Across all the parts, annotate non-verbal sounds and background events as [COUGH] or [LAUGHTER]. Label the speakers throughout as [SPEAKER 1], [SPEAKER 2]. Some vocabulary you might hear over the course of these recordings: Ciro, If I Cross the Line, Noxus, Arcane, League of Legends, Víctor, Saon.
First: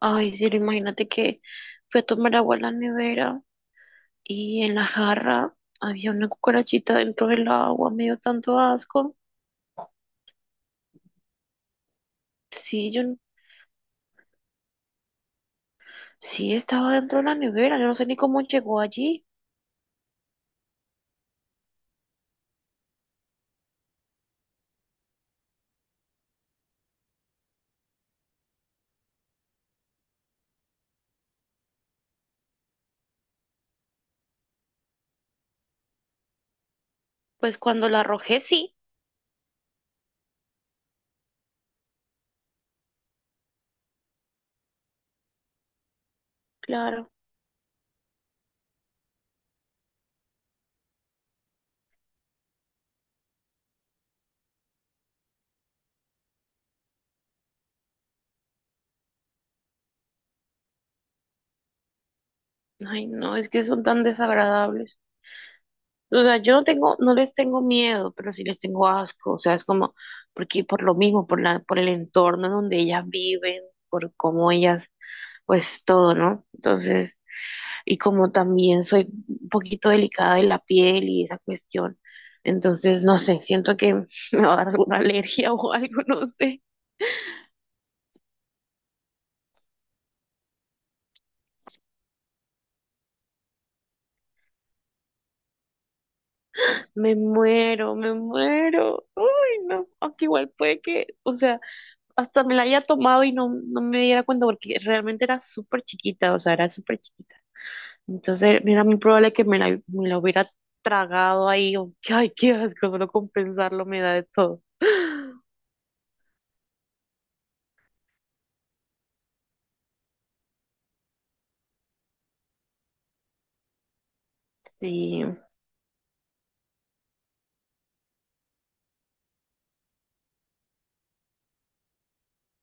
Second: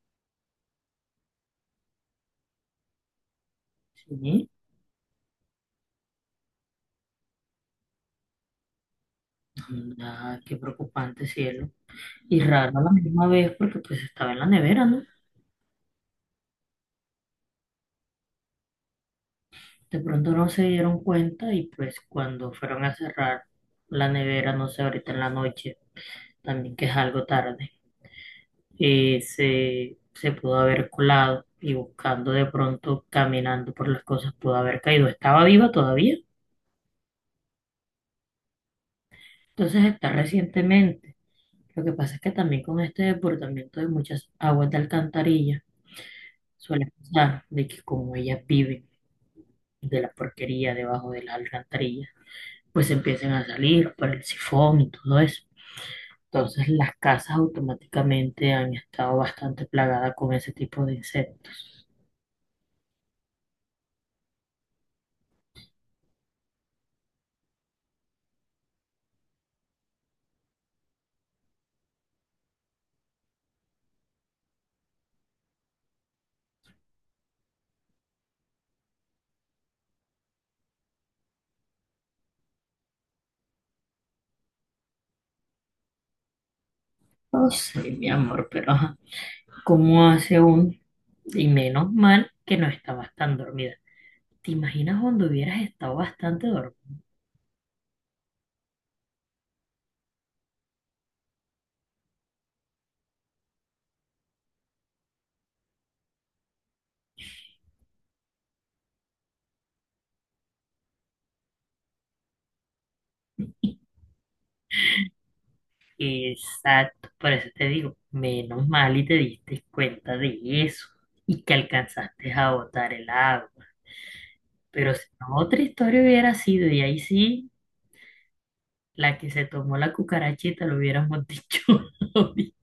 [SPEAKER 1] Ay, Ciro, imagínate que fui a tomar agua a la nevera
[SPEAKER 2] Sí,
[SPEAKER 1] y en la jarra había una cucarachita dentro del agua, me dio tanto asco.
[SPEAKER 2] nada, qué preocupante, cielo. Y raro a la
[SPEAKER 1] Sí,
[SPEAKER 2] misma vez porque pues estaba en la nevera, ¿no?
[SPEAKER 1] sí estaba dentro de la nevera, yo no sé ni cómo llegó allí.
[SPEAKER 2] De pronto no se dieron cuenta y pues cuando fueron a cerrar la nevera, no sé, ahorita en la noche, también que es algo tarde, se pudo haber colado y buscando de pronto, caminando por las cosas, pudo haber caído. Estaba viva todavía,
[SPEAKER 1] Pues cuando la arrojé, sí,
[SPEAKER 2] entonces está recientemente. Lo que pasa es que también con este desbordamiento de muchas aguas de alcantarilla suele
[SPEAKER 1] claro.
[SPEAKER 2] pasar de que como ella vive de la porquería debajo de las alcantarillas, pues empiecen a salir por el sifón y todo eso. Entonces las casas automáticamente han estado bastante plagadas con ese tipo de insectos.
[SPEAKER 1] Ay, no, es que son tan desagradables. O sea, yo no tengo, no les tengo miedo, pero sí les tengo asco. O sea, es como, porque por lo mismo, por el entorno donde ellas viven, por cómo ellas, pues todo, ¿no? Entonces, y como también soy un poquito delicada de la piel y esa cuestión, entonces no sé, siento que [LAUGHS] me va a dar alguna alergia o algo, [LAUGHS] no sé.
[SPEAKER 2] No sé, mi amor, pero ajá, ¿cómo hace un? Y menos mal que no estabas tan dormida. ¿Te imaginas cuando hubieras estado bastante dormida?
[SPEAKER 1] Me muero, me muero. Uy, no, aunque igual puede que, o sea, hasta me la haya tomado y no, no me diera cuenta porque realmente era súper chiquita, o sea, era súper chiquita. Entonces era muy probable que me la hubiera tragado ahí, o- ay, qué asco, solo con pensarlo me da de todo. [GASPS]
[SPEAKER 2] Exacto, por eso te digo, menos mal y te diste cuenta de eso y que alcanzaste a botar el agua. Pero si
[SPEAKER 1] Sí.
[SPEAKER 2] no, otra historia hubiera sido, y ahí sí la que se tomó la cucarachita, lo hubiéramos dicho. [LAUGHS]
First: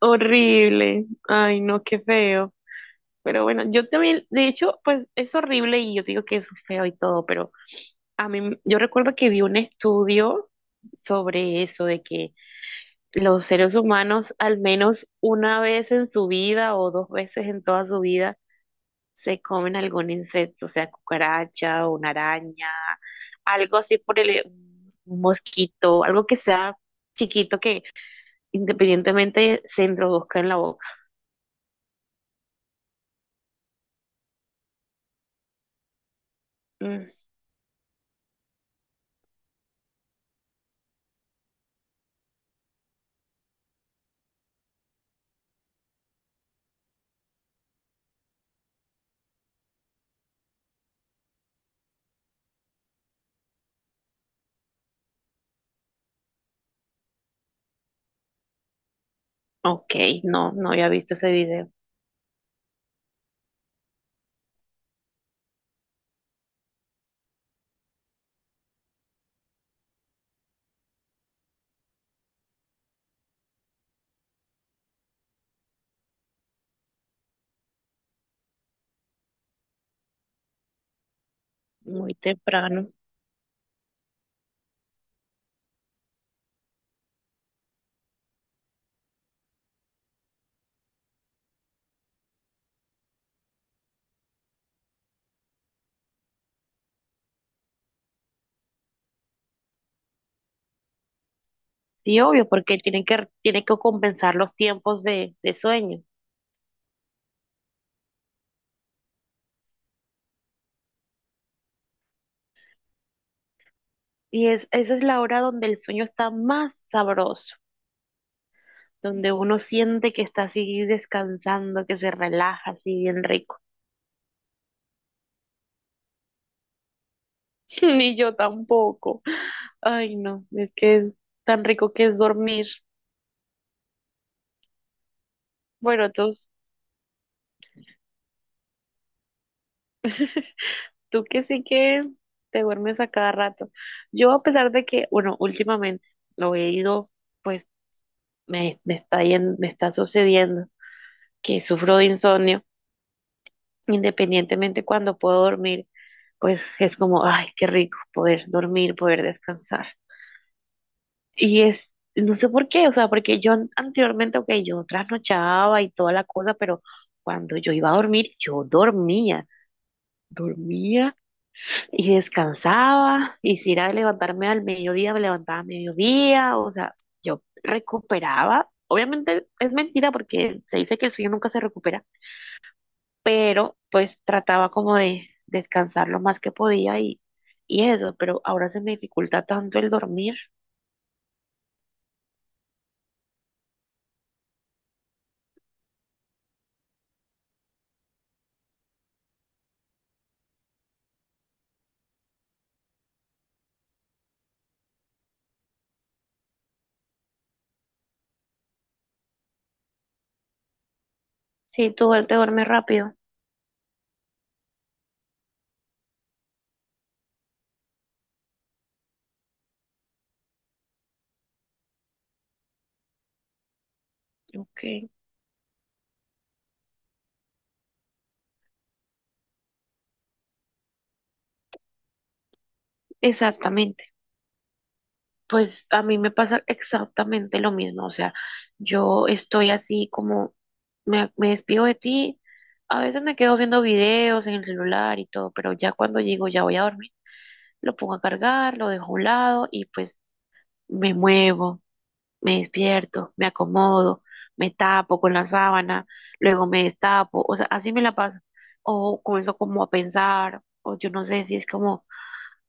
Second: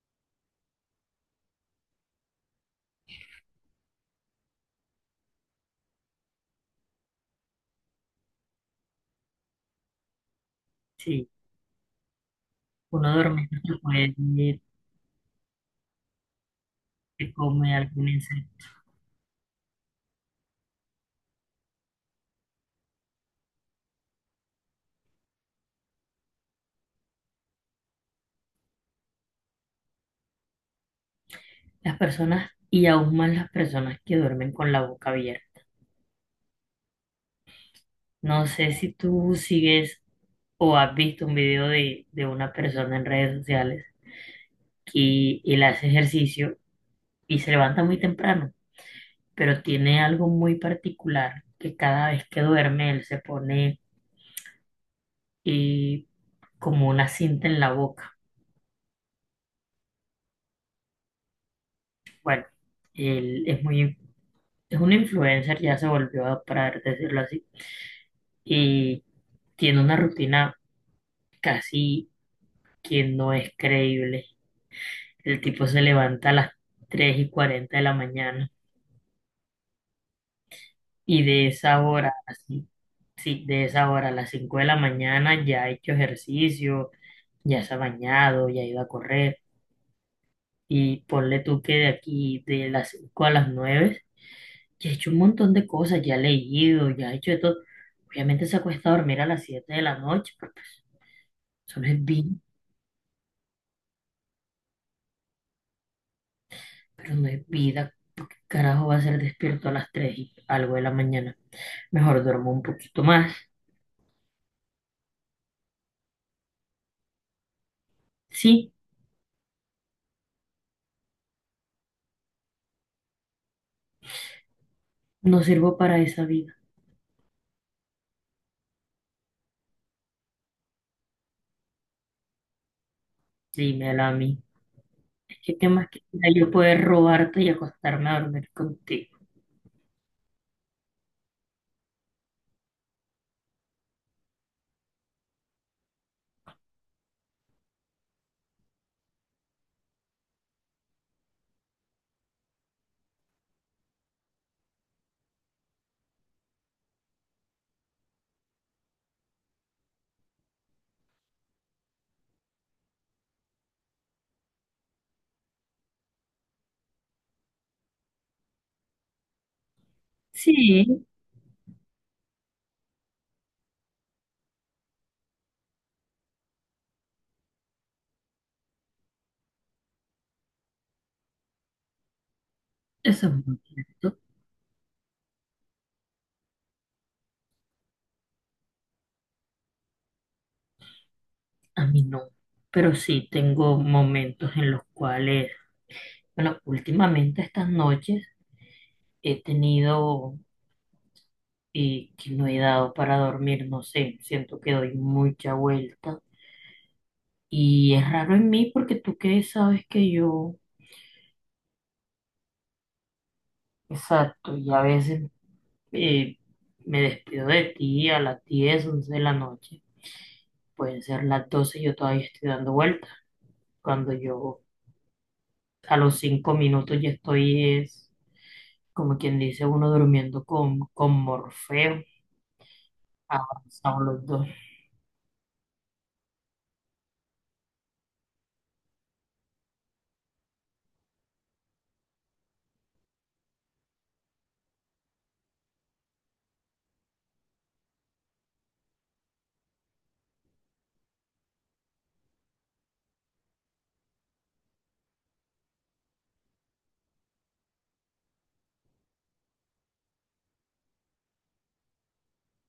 [SPEAKER 1] Horrible. Ay, no, qué feo. Pero bueno, yo también, de hecho, pues es horrible y yo digo que es feo y todo, pero a mí, yo recuerdo que vi un estudio
[SPEAKER 2] Sí,
[SPEAKER 1] sobre eso, de que
[SPEAKER 2] uno
[SPEAKER 1] los
[SPEAKER 2] duerme
[SPEAKER 1] seres
[SPEAKER 2] no puede,
[SPEAKER 1] humanos al menos una vez en su vida o dos
[SPEAKER 2] se
[SPEAKER 1] veces en
[SPEAKER 2] come
[SPEAKER 1] toda su
[SPEAKER 2] algún
[SPEAKER 1] vida
[SPEAKER 2] insecto.
[SPEAKER 1] se comen algún insecto, o sea, cucaracha o una araña, algo así por el un mosquito, algo que sea chiquito que independientemente se introduzca en la boca.
[SPEAKER 2] Las personas, y aún más las personas que duermen con la boca abierta.
[SPEAKER 1] Mm.
[SPEAKER 2] No sé si tú sigues o has visto un video de una persona en redes sociales que él hace ejercicio y se levanta muy temprano, pero tiene algo muy particular, que cada vez que duerme él se pone eh, como una cinta en la boca.
[SPEAKER 1] Ok, no, no había visto ese video
[SPEAKER 2] Bueno, él es muy es un influencer, ya se volvió para decirlo así, y tiene una rutina casi que no es creíble. El tipo se levanta a las 3:40 de la mañana y de esa hora,
[SPEAKER 1] muy
[SPEAKER 2] así,
[SPEAKER 1] temprano.
[SPEAKER 2] sí, de esa hora a las 5 de la mañana ya ha hecho ejercicio, ya se ha bañado, ya ha ido a correr. Y ponle tú que de aquí, de las 5 a las 9, ya ha hecho un montón de cosas, ya ha leído, ya ha hecho de todo. Obviamente se acuesta a dormir a las 7 de la noche, porque pues, eso no es
[SPEAKER 1] Sí,
[SPEAKER 2] vida,
[SPEAKER 1] obvio, porque tienen que compensar los tiempos de sueño.
[SPEAKER 2] pero no es vida. ¿Por ¿Qué carajo va a ser despierto a las 3 y algo de la mañana? Mejor duermo un poquito más.
[SPEAKER 1] Y es, esa es la hora donde el sueño está más sabroso,
[SPEAKER 2] Sí,
[SPEAKER 1] donde uno siente que está así descansando, que se relaja así bien rico.
[SPEAKER 2] no sirvo para esa vida.
[SPEAKER 1] [LAUGHS] Ni yo tampoco. Ay, no, es que es tan rico que es dormir.
[SPEAKER 2] Dímela a mí. Es que qué más
[SPEAKER 1] Bueno,
[SPEAKER 2] quisiera
[SPEAKER 1] tú,
[SPEAKER 2] yo poder robarte y acostarme a dormir contigo.
[SPEAKER 1] tú que sí que te duermes a cada rato. Yo, a pesar de que, bueno, últimamente lo he ido, pues me está sucediendo que sufro de insomnio, independientemente cuando puedo dormir, pues es como, ay, qué rico poder dormir, poder descansar. Y es, no sé por qué, o sea, porque yo anteriormente, ok, yo trasnochaba y toda la cosa, pero cuando yo iba a dormir, yo dormía,
[SPEAKER 2] Sí,
[SPEAKER 1] dormía y descansaba, y si era de levantarme al mediodía, me levantaba a mediodía, o sea, yo recuperaba. Obviamente es mentira porque se dice que el sueño nunca se recupera,
[SPEAKER 2] eso es muy
[SPEAKER 1] pero
[SPEAKER 2] cierto.
[SPEAKER 1] pues trataba como de descansar lo más que podía y eso, pero ahora se me dificulta tanto el dormir.
[SPEAKER 2] A mí no. Pero sí tengo momentos en los cuales, bueno, últimamente estas noches he tenido que no he dado para dormir, no sé, siento que doy mucha vuelta. Y es raro en mí porque tú que sabes que yo,
[SPEAKER 1] Sí, tú duer- te duermes rápido.
[SPEAKER 2] exacto, y a veces eh, me despido de ti a las 10 11 de la noche, pueden ser las 12 y yo todavía estoy dando vueltas, cuando yo
[SPEAKER 1] Ok,
[SPEAKER 2] a los 5 minutos ya estoy, es como quien dice uno durmiendo con, Morfeo, abrazados
[SPEAKER 1] exactamente.
[SPEAKER 2] los dos.
[SPEAKER 1] Pues a mí me pasa exactamente lo mismo, o sea, yo estoy así como, me despido de ti, a veces me quedo viendo videos en el celular y todo, pero ya cuando llego ya voy a dormir, lo pongo a cargar, lo dejo a un lado y pues me muevo, me despierto, me acomodo, me tapo con la sábana, luego me destapo, o sea, así me la paso. O comienzo como a pensar, o yo no sé si es como,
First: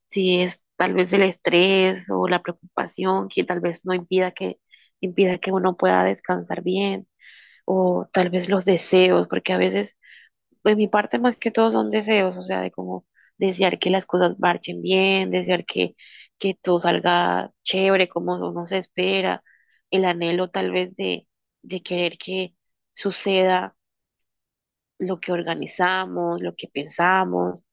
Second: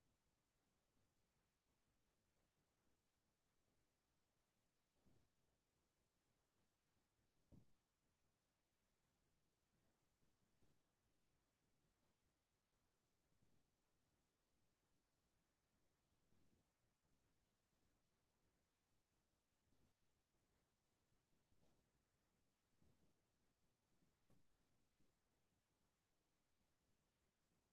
[SPEAKER 1] si es tal vez el estrés o la preocupación que tal vez no impida que, impida que uno pueda descansar bien, o tal vez los deseos, porque a veces de mi parte más que todo son deseos, o sea, de como desear que las cosas marchen bien, desear que todo salga chévere, como uno se espera, el anhelo tal vez de querer que suceda lo que organizamos, lo que pensamos.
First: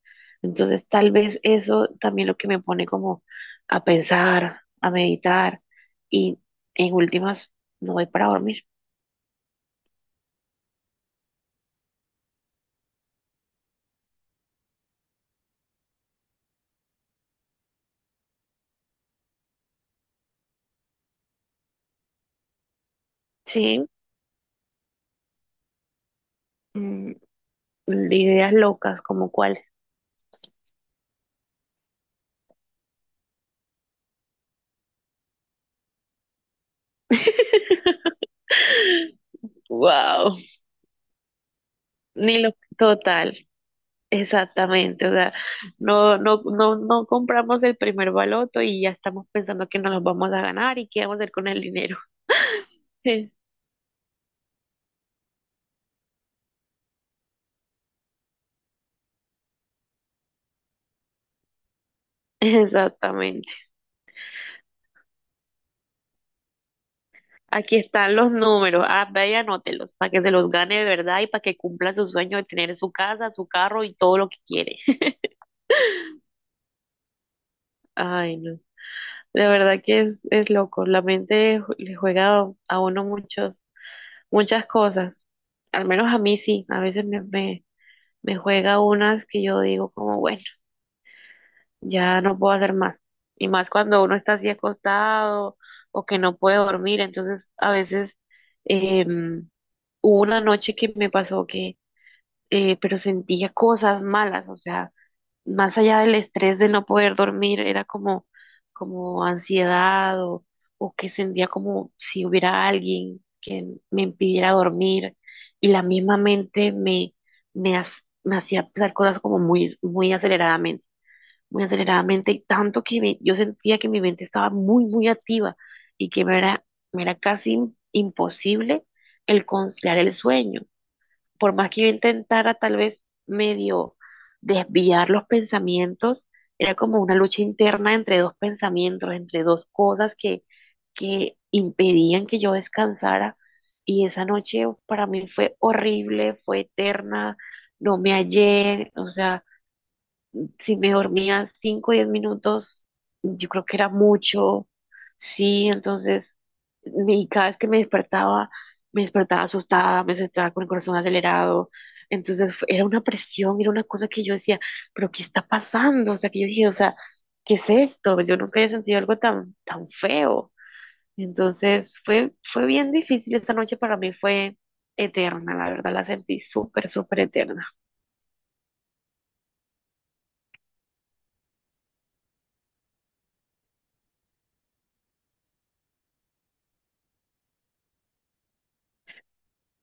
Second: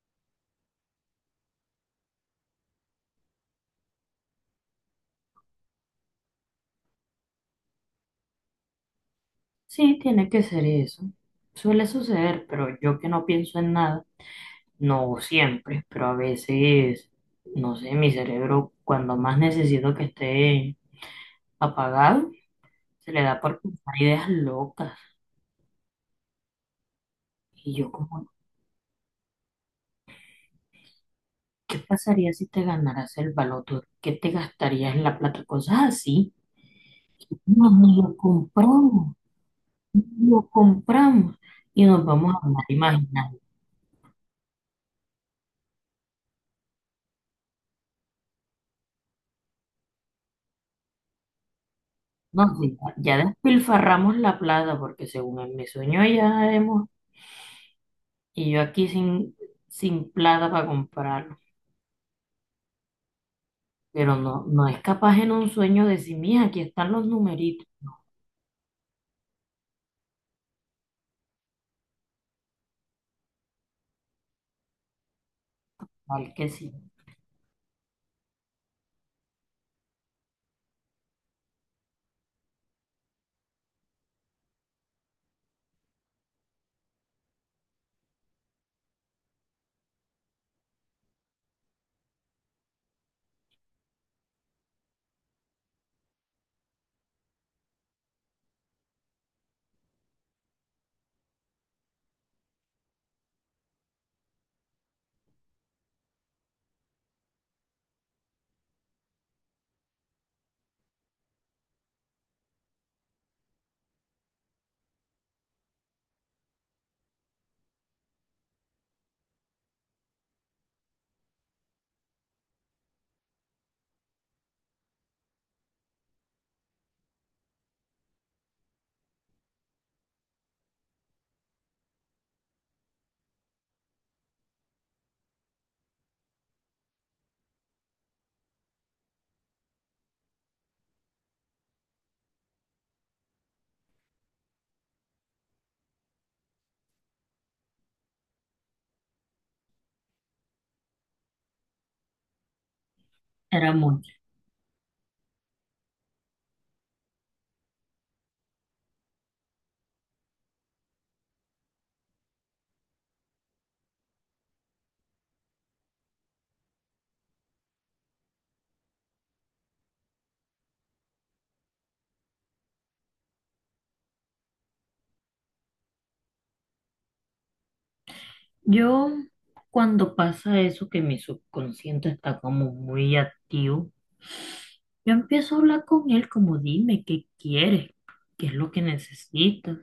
[SPEAKER 1] Entonces, tal vez eso también lo que me pone como a pensar, a meditar y en últimas no voy para dormir.
[SPEAKER 2] Sí, tiene que ser eso, suele suceder, pero yo que no pienso en nada. No siempre, pero a veces, no sé, mi cerebro cuando más necesito que esté apagado, se le da por
[SPEAKER 1] Sí,
[SPEAKER 2] pensar ideas locas.
[SPEAKER 1] mm,
[SPEAKER 2] Y yo como,
[SPEAKER 1] ideas locas como cuál.
[SPEAKER 2] ¿qué pasaría si te ganaras el baloto? ¿Qué te gastarías en la plata? Cosas así. No, ni lo
[SPEAKER 1] [LAUGHS]
[SPEAKER 2] compramos, no
[SPEAKER 1] Wow,
[SPEAKER 2] lo compramos. Y nos vamos
[SPEAKER 1] ni
[SPEAKER 2] a
[SPEAKER 1] lo
[SPEAKER 2] andar imaginando.
[SPEAKER 1] total, exactamente, o sea, no, no, no, no compramos el primer baloto y ya estamos pensando que nos los vamos a ganar y qué vamos a hacer con el dinero.
[SPEAKER 2] No, sí, ya
[SPEAKER 1] [LAUGHS]
[SPEAKER 2] despilfarramos la plata porque según en mi sueño ya hemos, y yo aquí sin, plata para comprar.
[SPEAKER 1] Exactamente.
[SPEAKER 2] Pero no, no es capaz en un sueño de sí mija, aquí están los numeritos,
[SPEAKER 1] Aquí están los números. Ah, ve y anótelos para que se los gane de verdad y para que cumpla su sueño de tener su casa, su carro y todo lo que quiere. [LAUGHS]
[SPEAKER 2] tal que sí,
[SPEAKER 1] Ay, no. De verdad que es loco. La mente le juega a uno muchos, muchas cosas. Al menos a mí sí. A veces me juega unas que yo digo como, bueno, ya no puedo hacer más. Y más cuando uno está así acostado o que no puede dormir, entonces a veces em, hubo una noche que me pasó que, pero sentía cosas malas, o sea más allá del estrés de no poder dormir, era como, como ansiedad o que sentía como si hubiera alguien que me impidiera dormir y la misma mente me, ha- me hacía pensar cosas como muy, muy aceleradamente y tanto que me- yo sentía que mi mente estaba muy, muy activa y que me era casi imposible el conciliar el sueño por más que yo intentara tal vez medio desviar los pensamientos, era como una lucha interna entre dos pensamientos, entre dos cosas que impedían que yo descansara. Y esa noche para mí fue horrible, fue eterna, no me hallé, o sea, si me dormía 5 o 10 minutos, yo creo
[SPEAKER 2] era
[SPEAKER 1] que era
[SPEAKER 2] mucho.
[SPEAKER 1] mucho, sí, entonces, y cada vez que me despertaba asustada, me despertaba con el corazón acelerado, entonces fue- era una presión, era una cosa que yo decía, pero ¿qué está pasando? O sea, que yo dije, o sea, ¿qué es esto? Yo nunca había sentido algo tan, tan feo. Entonces fue, fue bien difícil, esa noche para mí fue eterna, la verdad la sentí súper, súper eterna.
[SPEAKER 2] Yo, cuando pasa eso, que mi subconsciente está como muy activo, yo empiezo a hablar con él como dime qué quieres, qué es lo que necesitas.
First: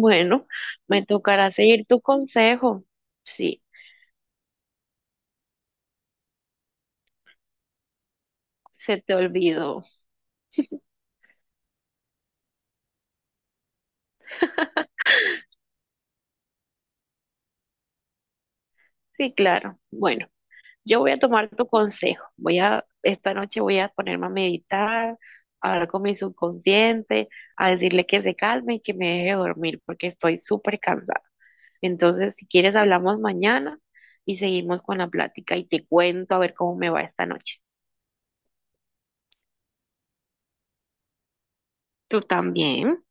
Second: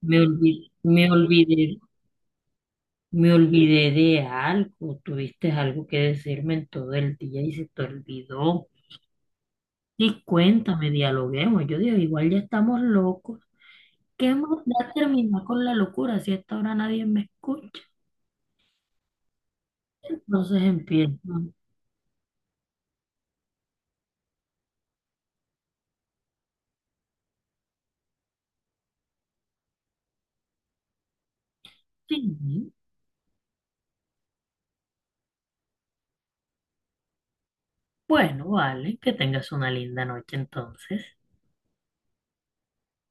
[SPEAKER 2] Me olvidé,
[SPEAKER 1] me
[SPEAKER 2] me
[SPEAKER 1] tocará
[SPEAKER 2] olvidé,
[SPEAKER 1] seguir tu consejo.
[SPEAKER 2] me
[SPEAKER 1] Sí,
[SPEAKER 2] olvidé de algo, tuviste algo que decirme en todo el día y se te olvidó.
[SPEAKER 1] se te olvidó.
[SPEAKER 2] Y
[SPEAKER 1] [LAUGHS]
[SPEAKER 2] cuéntame, dialoguemos. Yo digo, igual ya estamos locos. Que más da terminar con la locura si a esta hora nadie me escucha?
[SPEAKER 1] Sí, claro. Bueno,
[SPEAKER 2] Entonces
[SPEAKER 1] yo voy
[SPEAKER 2] empiezo.
[SPEAKER 1] a tomar tu consejo. Voy a, esta noche voy a ponerme a meditar, a hablar con mi subconsciente, a decirle que se calme y que me deje dormir porque estoy súper cansada. Entonces, si
[SPEAKER 2] Sí.
[SPEAKER 1] quieres, hablamos mañana y seguimos con la plática y te cuento a ver cómo me va esta noche.
[SPEAKER 2] Bueno, vale, que tengas una linda noche entonces.
[SPEAKER 1] Tú también.